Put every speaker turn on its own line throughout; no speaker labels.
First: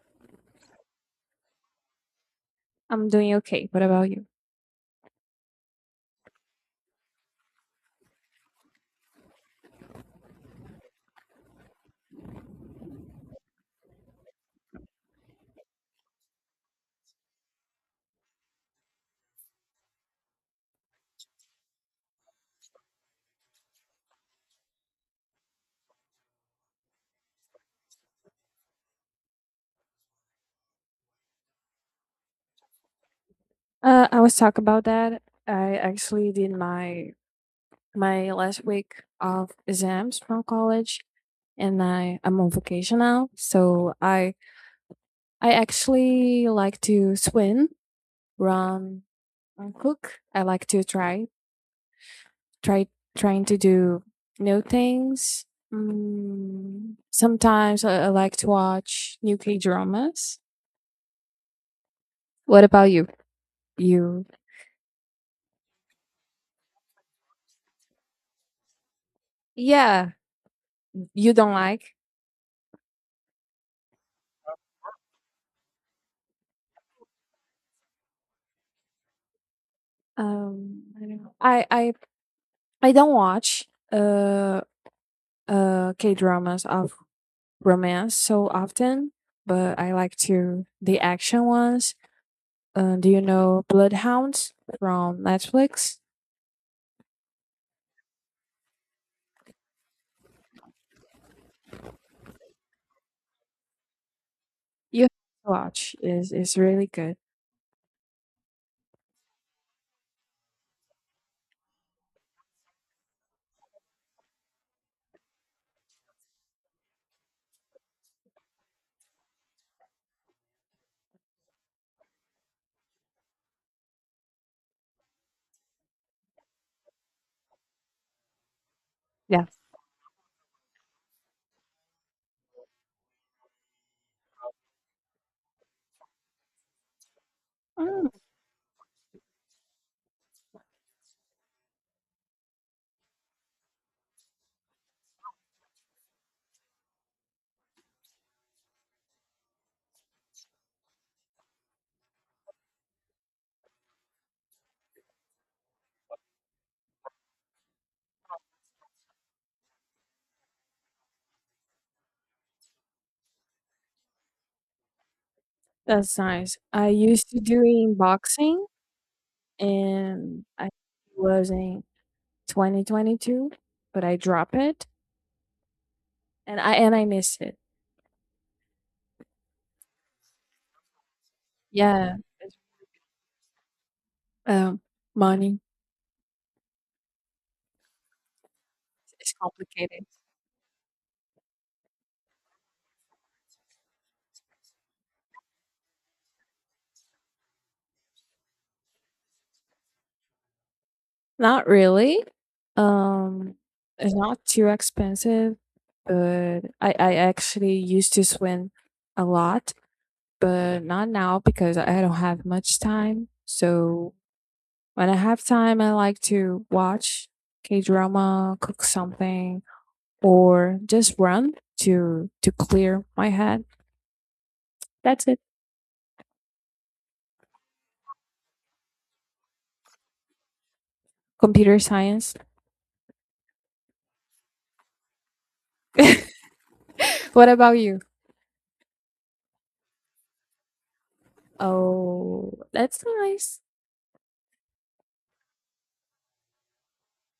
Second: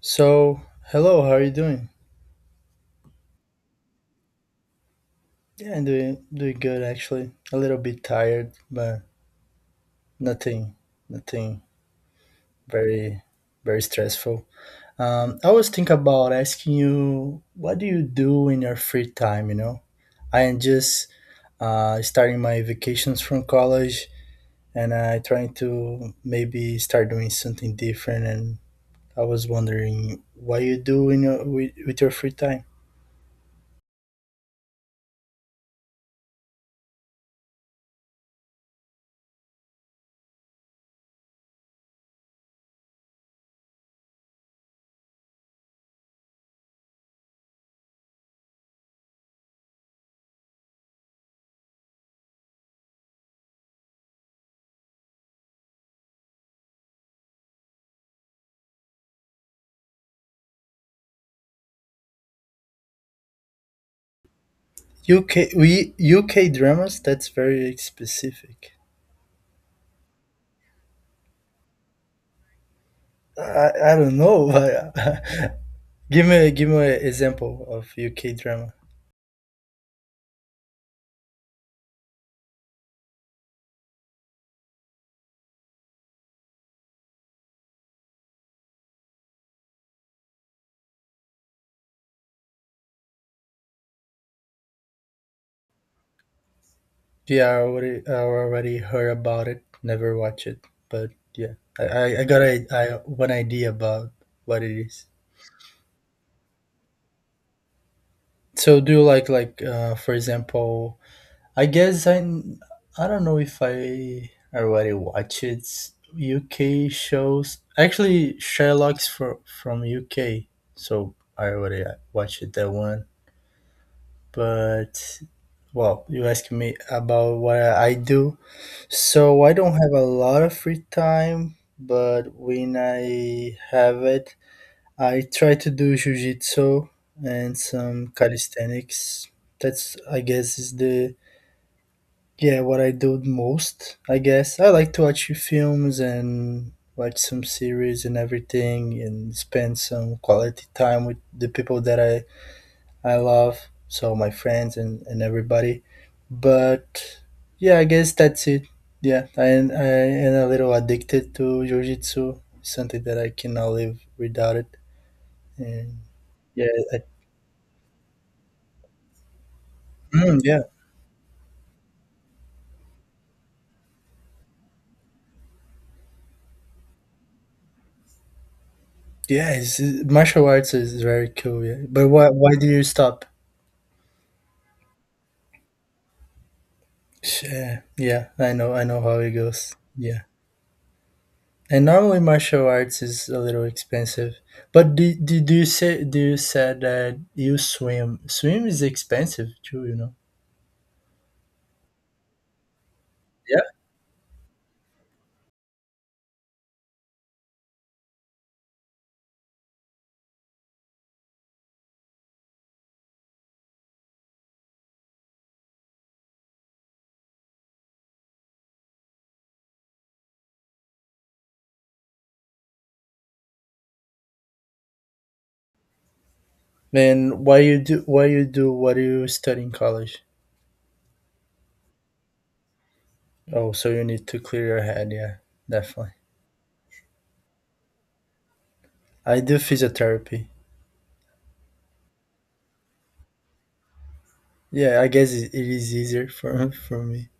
So, hello, how are you doing?
I'm doing okay. What about you?
Yeah, I'm doing good actually. A little bit tired, but nothing nothing very very stressful. I was thinking about asking you, what do you do in your free time, you know? I am just starting my vacations from college, and I trying to maybe start doing something different, and I was wondering what you do in your, with your free time.
I was talk about that. I actually did my last week of exams from college, and I'm on vacation now. So I actually like to swim, run, and cook. I like to try trying to do new things. Mm, sometimes I like to watch new K dramas. What about you? You
UK? We UK dramas, that's very specific.
yeah, you don't like
I don't know, but give me an example of UK drama.
I don't know. I I don't watch uh K dramas of romance so often, but I like to the action ones. Do you know Bloodhounds from Netflix?
Yeah, I already heard about it, never watch it, but yeah, I got a I one idea about what it
You
is.
have to watch is really good.
So do you like for example, I guess I don't know if I already watch it. UK shows actually Sherlock's for from UK, so I already watched that one, but. Well, you asking me about what I do. So
Yeah.
I don't have a lot of free time, but when I have it, I try to do jujitsu and
Mm,
some calisthenics. That's, I guess, is the yeah, what I do most. I guess I like to watch films and watch some series and everything, and spend some quality time with the people that I love, so my friends and, everybody. But yeah, I guess that's it. Yeah, I am a little addicted to jujitsu. Something that I cannot live without it. And
that's nice.
yeah,
I
I,
used to doing boxing and
yeah,
I was in 2022, but I dropped it and I miss it.
yeah. Martial arts is very cool. Yeah, but
Yeah.
why do you stop?
Um, money.
Yeah, yeah. I know how it
It's
goes.
complicated.
Yeah. And normally martial arts is a little expensive. But do you said that you swim? Swim is expensive too.
Not really. Um,
Yeah.
it's not too expensive, but I actually used to swim a lot, but not now because I don't have much time. So when I have time, I like to watch K drama, cook something, or just run to clear my head. That's it.
Then why you do what do you study in college?
Computer science.
Oh, so you need to clear your head, yeah, definitely.
What about you?
I do physiotherapy.
Oh, that's nice.
Yeah, I guess it is easier for for me.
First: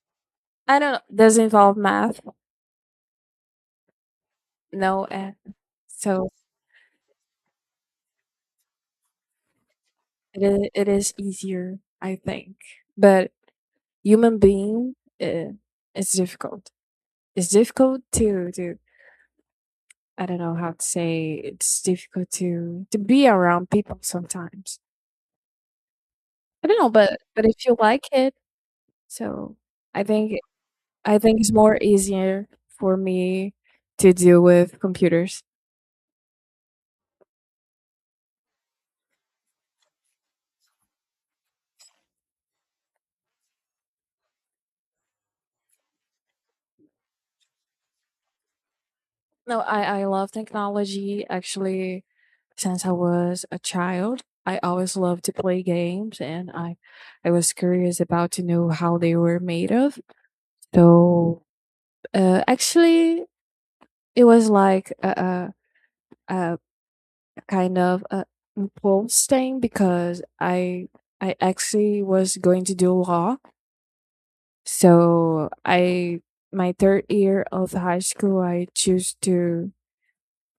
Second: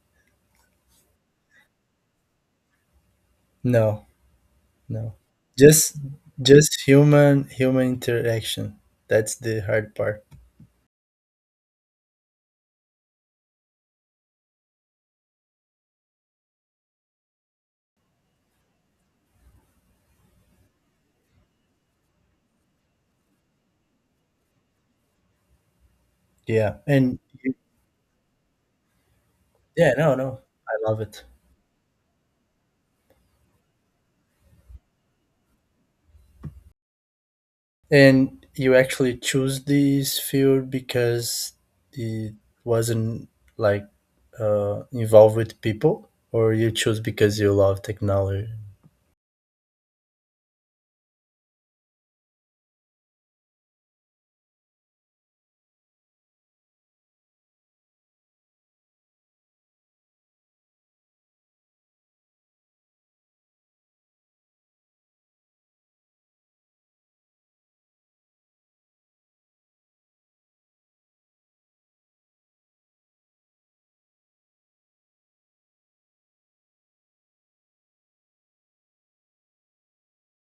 I don't. Does it involve math?
No,
No.
no.
Eh.
Just
So
just human interaction. That's the hard part.
it is easier, I think. But human being, uh, it's difficult. It's difficult to I don't know how to say. It's difficult to be around people sometimes. I
Yeah.
don't know, but
And
if you like it, so
yeah,
I
no,
think
no. I love
I
it.
think it's more easier for me to deal with computers.
And you actually choose this field because it wasn't like involved with people, or you choose because you love technology?
No, I love technology actually. Since I was a child. I always loved to play games and I was curious about to know how they were made of. So actually it was like a kind of a impulse thing because I actually was going to do law. So I my third year of high school I choose to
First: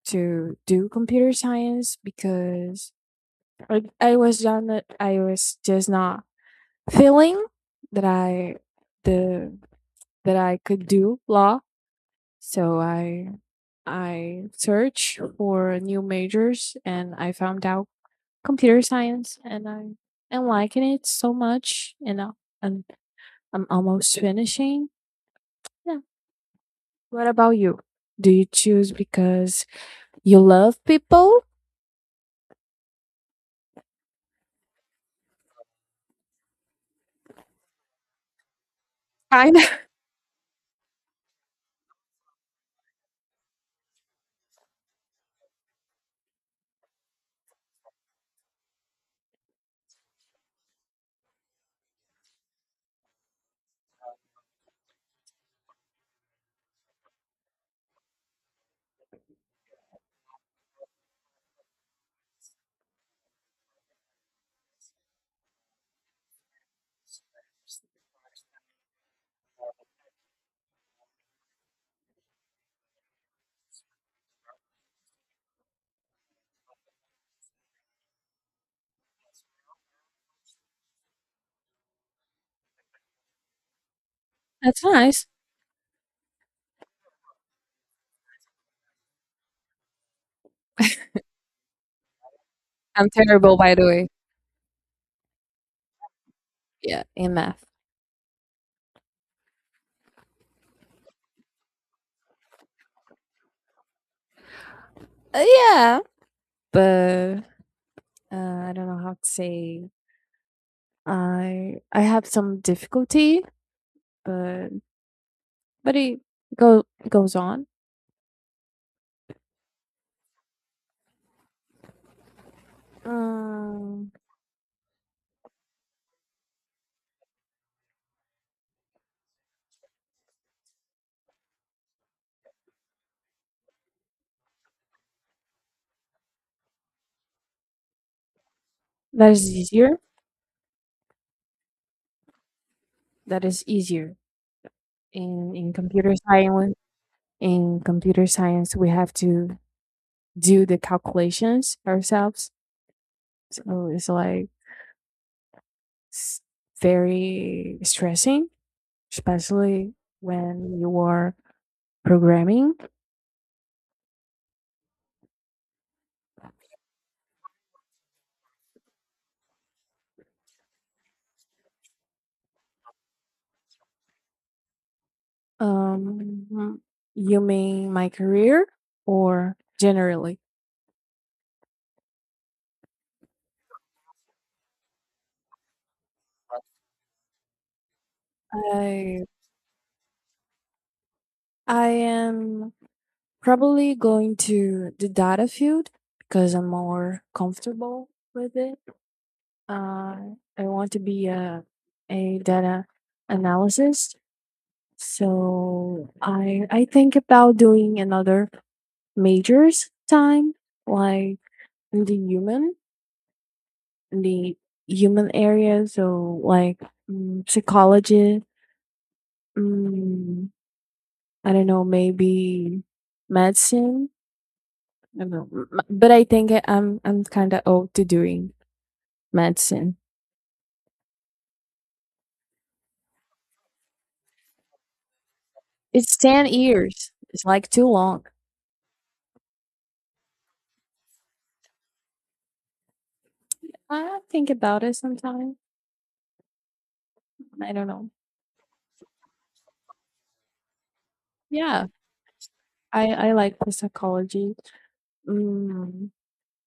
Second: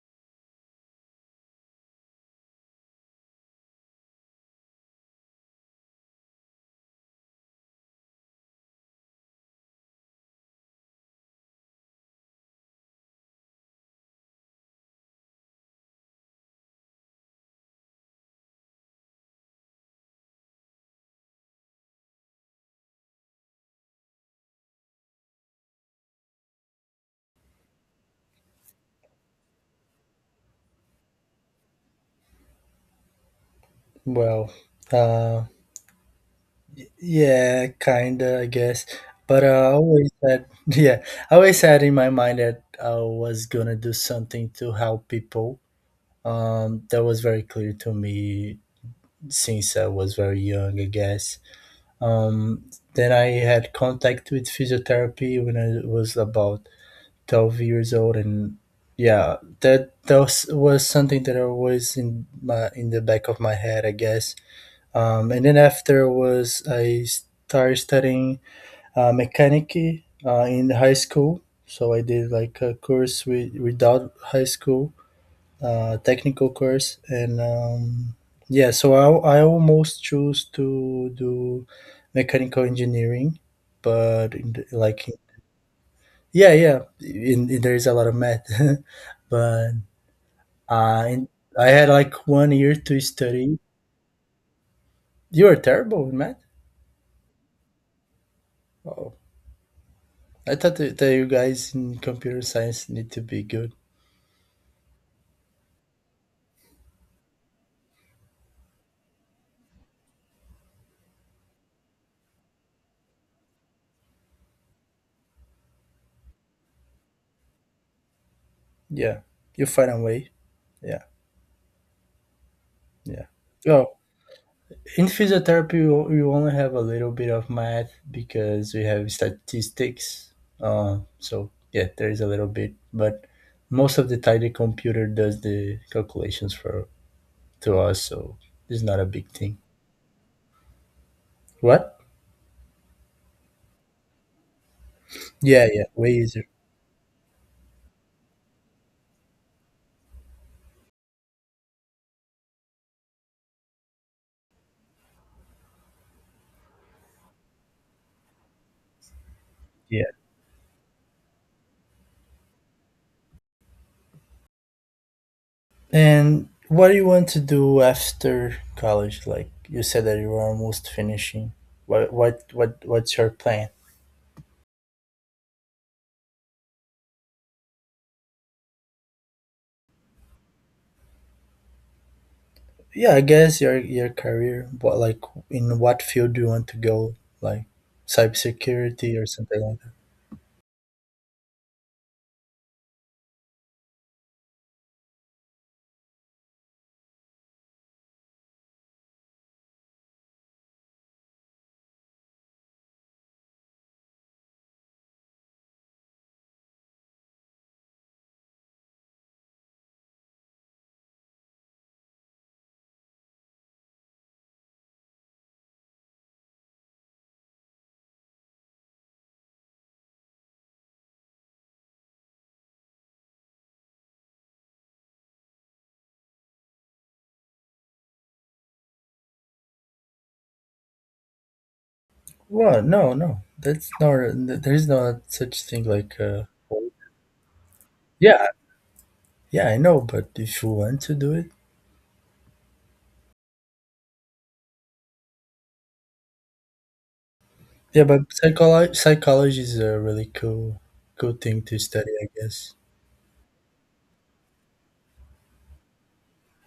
to do computer science because I was done I was just not feeling that I the that I could do law. So I searched for new majors and I found out computer science and I am liking it so much and and I'm almost finishing. Yeah. What about you? Do you choose because you love people?
Well, uh, yeah, kinda, I guess. But
Kind of.
I always had, yeah, I always had in my mind that I was gonna do something to help people. That was very clear to me since I was very young, I guess. Um, then I had contact with physiotherapy when I was about 12 years old, and yeah, that was something that I was in the back of my head, I guess. And then after was I started studying mechanic in high school, so I did like a course without high school, technical course, and yeah, so I almost choose to do mechanical engineering, but
That's
like,
nice.
yeah, yeah, there is a lot of math but uh, in, I had like one year to
I'm terrible,
study.
by the way.
You are terrible in math?
Yeah, in math.
Oh, I thought that you guys in computer science need to be good.
Yeah. But I don't know how to say I have some difficulty, but but it go goes on.
Yeah, you find a way. Yeah, yeah. Oh.
Um,
In physiotherapy, we you only have a little bit of math because we have statistics, so yeah, there is a little bit, but most of the time the computer does the calculations for to us, so it's not a big
that is
thing.
easier.
What?
That is easier in
Yeah, yeah, way
computer
easier.
science. In computer science, we have to do the calculations ourselves, so it's like s- very stressing, especially
Yeah.
when you are programming.
And what do you want to do after college, like you said that you were almost finishing? What's your plan?
Um, you mean my career or generally?
Yeah, I guess your career, but like, in what field do you want to go, like cybersecurity
I
or something like that?
I am probably going to the data field because I'm more comfortable with it. I want to be a data analysis. So I think about doing another majors time, like in the human, in the human area. So like mm, psychology, mm, I don't know, maybe medicine I don't know. M- But I think I'm kind of old to doing medicine.
Well, no, no, that's not, there's not such thing,
It's
like,
10 years. It's like too long.
Yeah, yeah, I know, but if you want to do it.
I think about it sometimes. I don't
Yeah,
know.
but psychology is a really cool thing to
Yeah,
study, I guess.
I like the psychology. Mm,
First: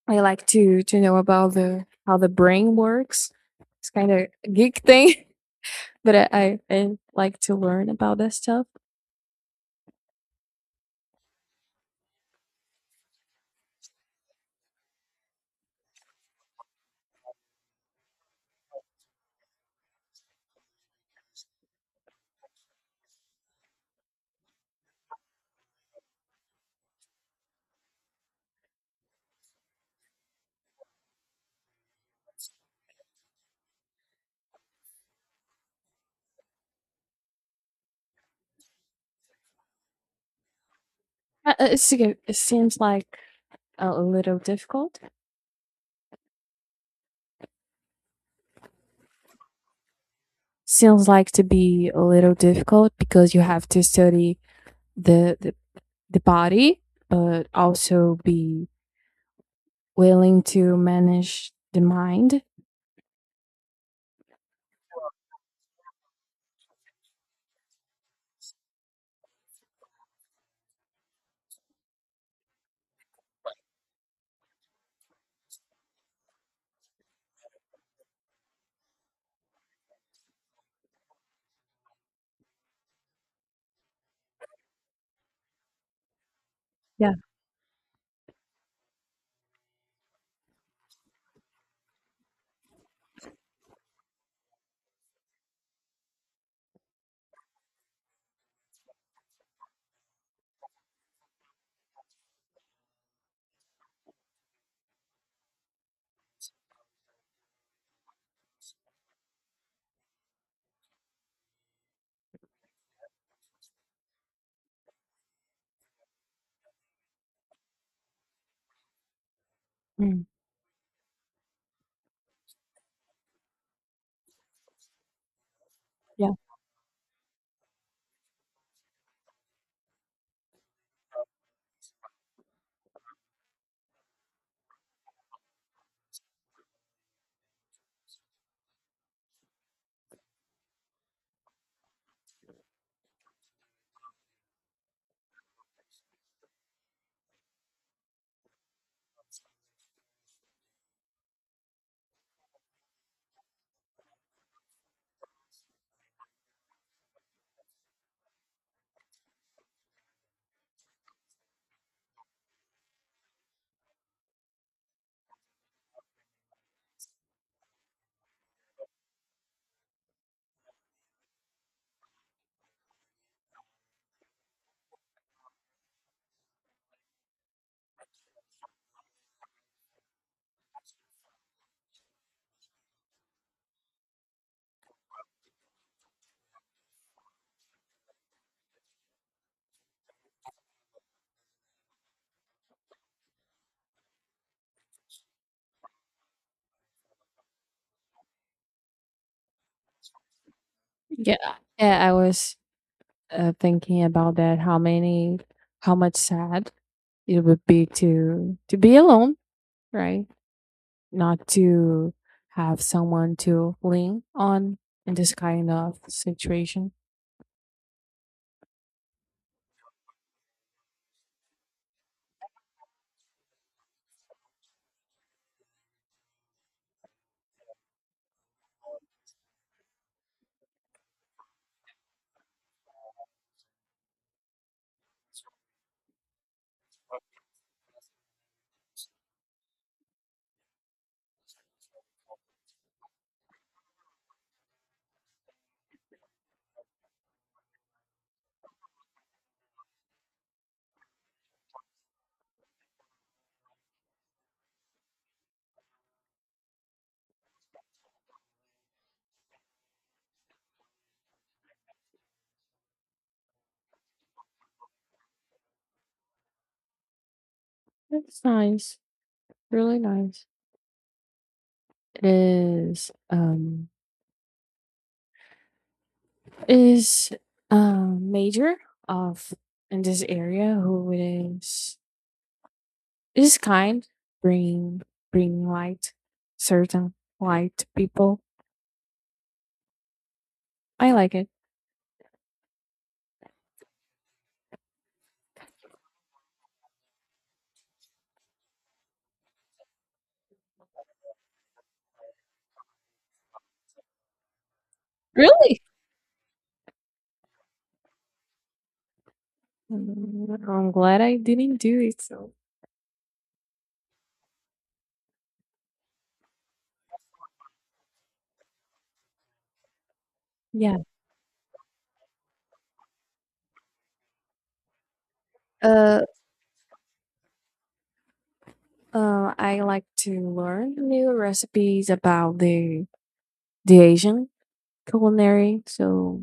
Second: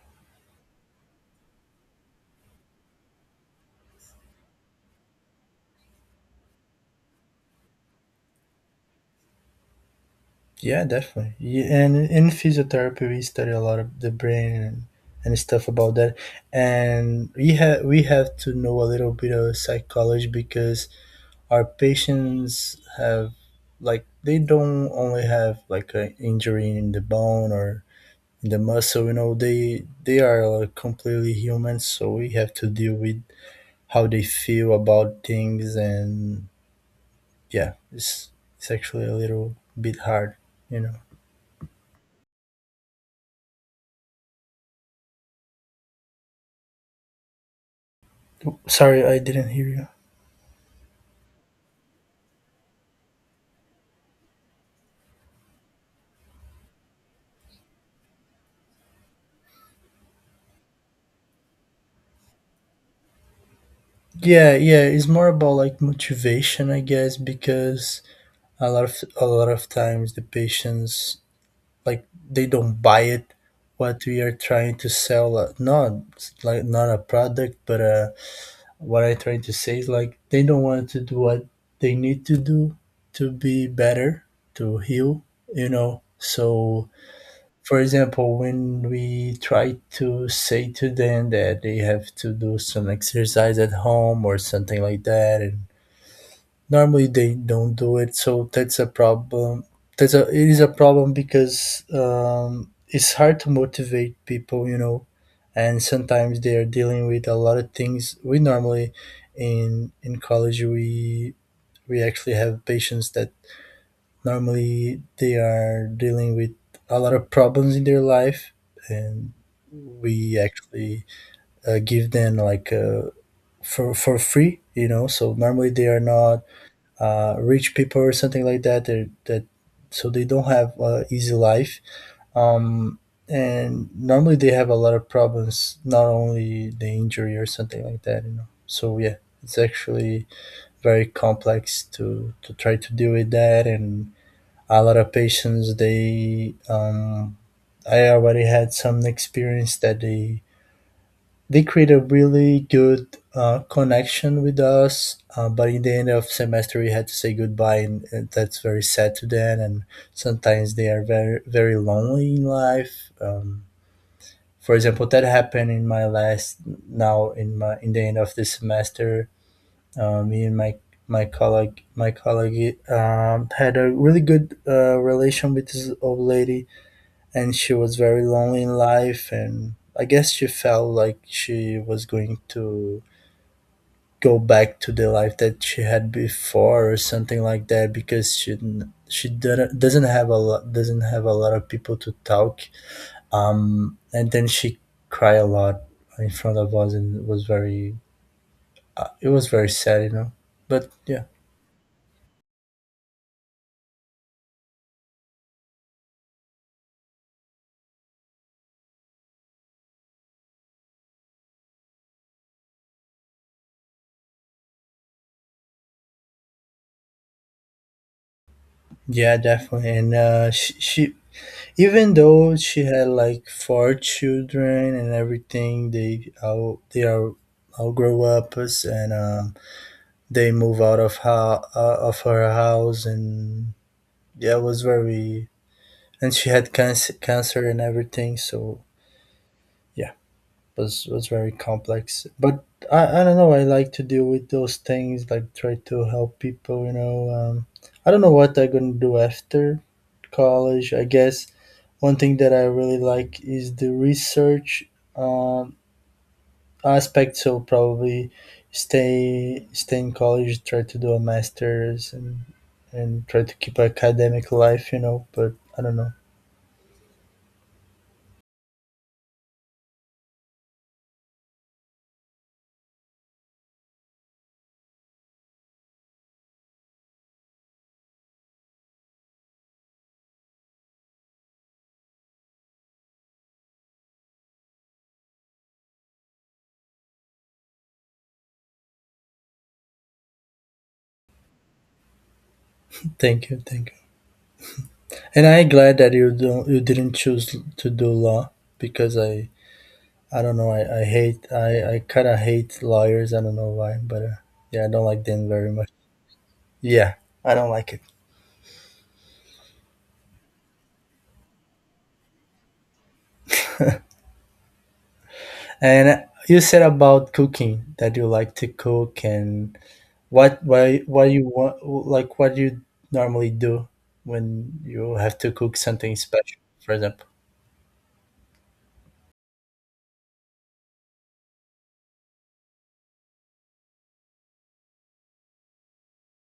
I like to know about the how the brain works. It's kind of a geek thing, but I like to learn about that stuff.
Yeah, definitely. Yeah, and in physiotherapy we study a lot of the brain and, stuff about that, and we have to know a little bit of psychology because our patients have like, they don't only have like an injury in the bone or in the muscle, you know, they are like, completely human, so we have to deal with how they feel about things, and yeah, it's actually a little bit hard you know
It's, okay, it seems like a little difficult.
Sorry, I didn't hear you.
Seems like to be a little difficult because you have to study the the, the body but also be willing to manage the mind.
Yeah, yeah, it's more about, like, motivation, I guess, because a lot of times the patients, like, they don't buy it, what we are trying to sell, not, like, not a product, but what I trying to say is, like, they don't want to do what they need to do to be better, to heal, you know. So
Yeah.
for example, when we try to say to them that they have to do some exercise at home or something like that, and normally they don't do it, so that's a problem. That's a it is a problem because it's hard to motivate people, you know, and sometimes they are dealing with a lot of things. We normally, in college, we actually have patients that normally they are dealing with a lot of problems in their life, and
Mm.
we actually give them like, for free, you know. So normally they are
Yeah.
not rich people or something like that. That that, so they don't have easy life. Um, and normally they have a lot of problems, not only the injury or something like that, you know. So yeah, it's actually very complex to try to deal with that. And a lot of patients, they I already had some experience that they create a really good connection with us. But in the end of semester, we had to say goodbye, and that's very sad to them. And sometimes they are very very lonely in life. For example, that happened in my last, now in the end of the semester. Me and my colleague had a really good relation with this old lady, and she was very lonely in life, and I guess she felt like she was going to go back to the life that she had before or something like that, because she didn't, doesn't have a lot of people to talk. And then she cried a lot in front of us, and it was very, it was very sad, you know, but yeah.
Yeah, yeah I was thinking about that how many how much sad it would be to be alone, right? Not to have someone to lean on in this kind of situation.
Yeah, definitely. And she, even though she had like four children and everything, they all they are all grow up us, and they move out of her house, and yeah, it was very, and she had cancer and everything, so yeah, was very complex. But I don't know, I like to deal with those things, like try to help people, you know, I don't know what I'm gonna do after college, I guess. One thing that I really like is the research, um, aspect. So probably stay in college, try to do a master's, and try to keep academic life. You know, but I don't know.
It's nice, really nice. It is, um, is a major of in this area who is kind bring bring light certain light to people. I like it.
Thank you, thank you. And I'm glad that you didn't choose to do law, because I don't know, I hate I kind of hate lawyers. I don't know why, but yeah, I don't like them very
Really?
much. Yeah, I don't like it.
Mm, I'm glad I didn't do it so.
And you said about cooking that you like to cook. And
Yeah.
what you want, like, what you normally do when you have to cook something
uh,
special, for example.
I like to learn new recipes about the asian culinary. So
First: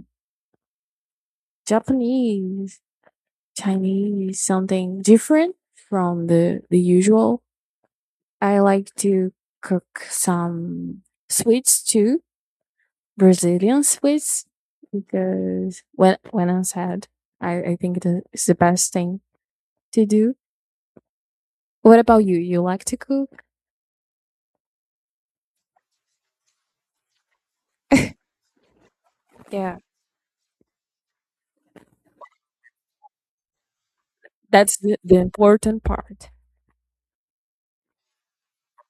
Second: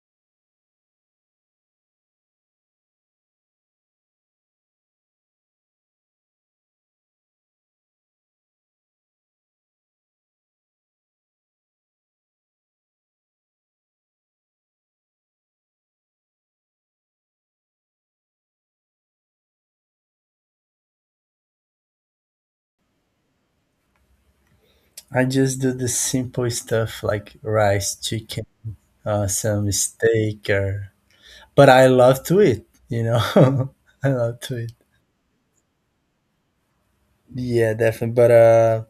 japanese, chinese, something different from the usual. I like to cook some sweets too, Brazilian sweets, because when I'm sad, I think it is the best thing to do. What about you? You like to cook?
I just do the simple stuff, like rice, chicken, some
Yeah.
steak, or but I love to eat, you know. I love to eat.
That's the important part.
Yeah, definitely. But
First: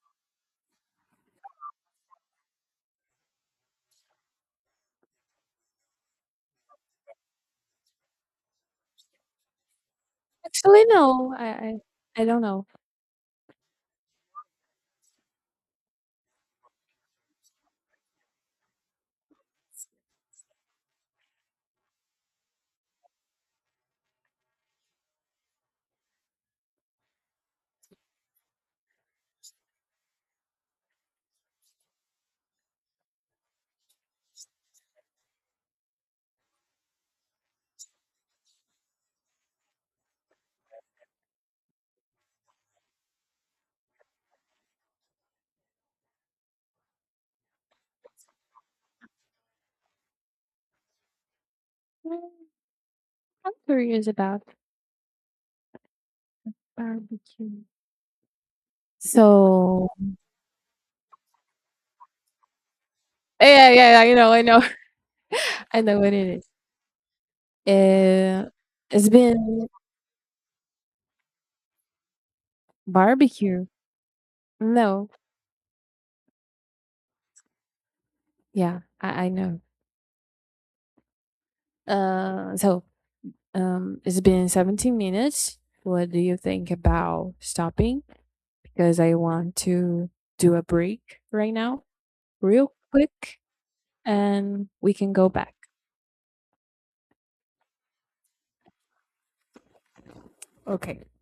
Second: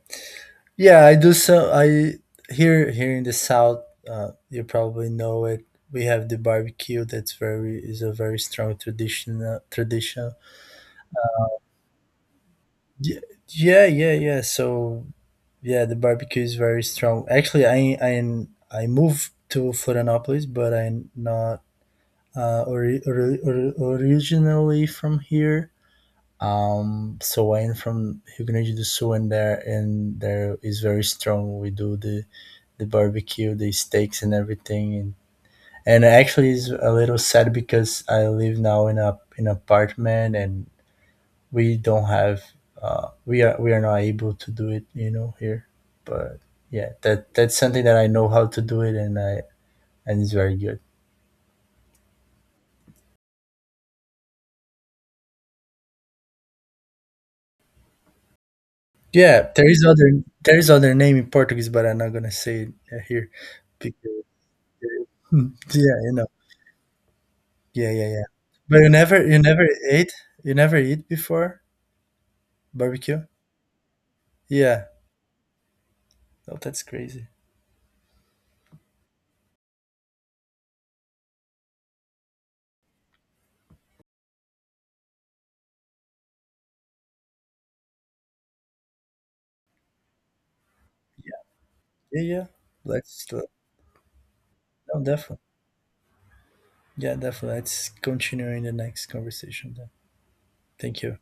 yeah, I do. So I here in the south, you probably know it. We have the barbecue. That's very is a very strong tradition. Tradition.
Actually, no, I don't know.
Yeah, yeah, yeah, yeah. So yeah, the barbecue is very strong. Actually, I moved to Florianopolis, but I'm not originally from here. So I'm from Rio Grande do Sul, and there is very strong. We do the barbecue, the steaks and everything. And actually it's a little sad because I live now in a in an apartment, and we don't have we are not able to do it, you know, here. But yeah, that's something that I know how to do it, and it's very good.
Mm, I'm curious about barbecue.
Yeah, there is
So
other there is other name in Portuguese, but I'm not gonna say it here,
yeah,
because
yeah, yeah, I know,
Hmm,
I
yeah,
know
you
what
know.
it
Yeah, yeah, yeah.
is. Uh,
But
it's been
you never eat before barbecue?
barbecue.
Yeah.
No.
Oh, that's crazy.
Yeah, I know. Uh, so it's been 17 minutes. What do you think about stopping? Because I want to do a break right now,
Yeah, yeah.
real
Let's,
quick, and we
no,
can go
definitely.
back.
Yeah, definitely. Let's continue in the next conversation then. Thank
Okay.
you.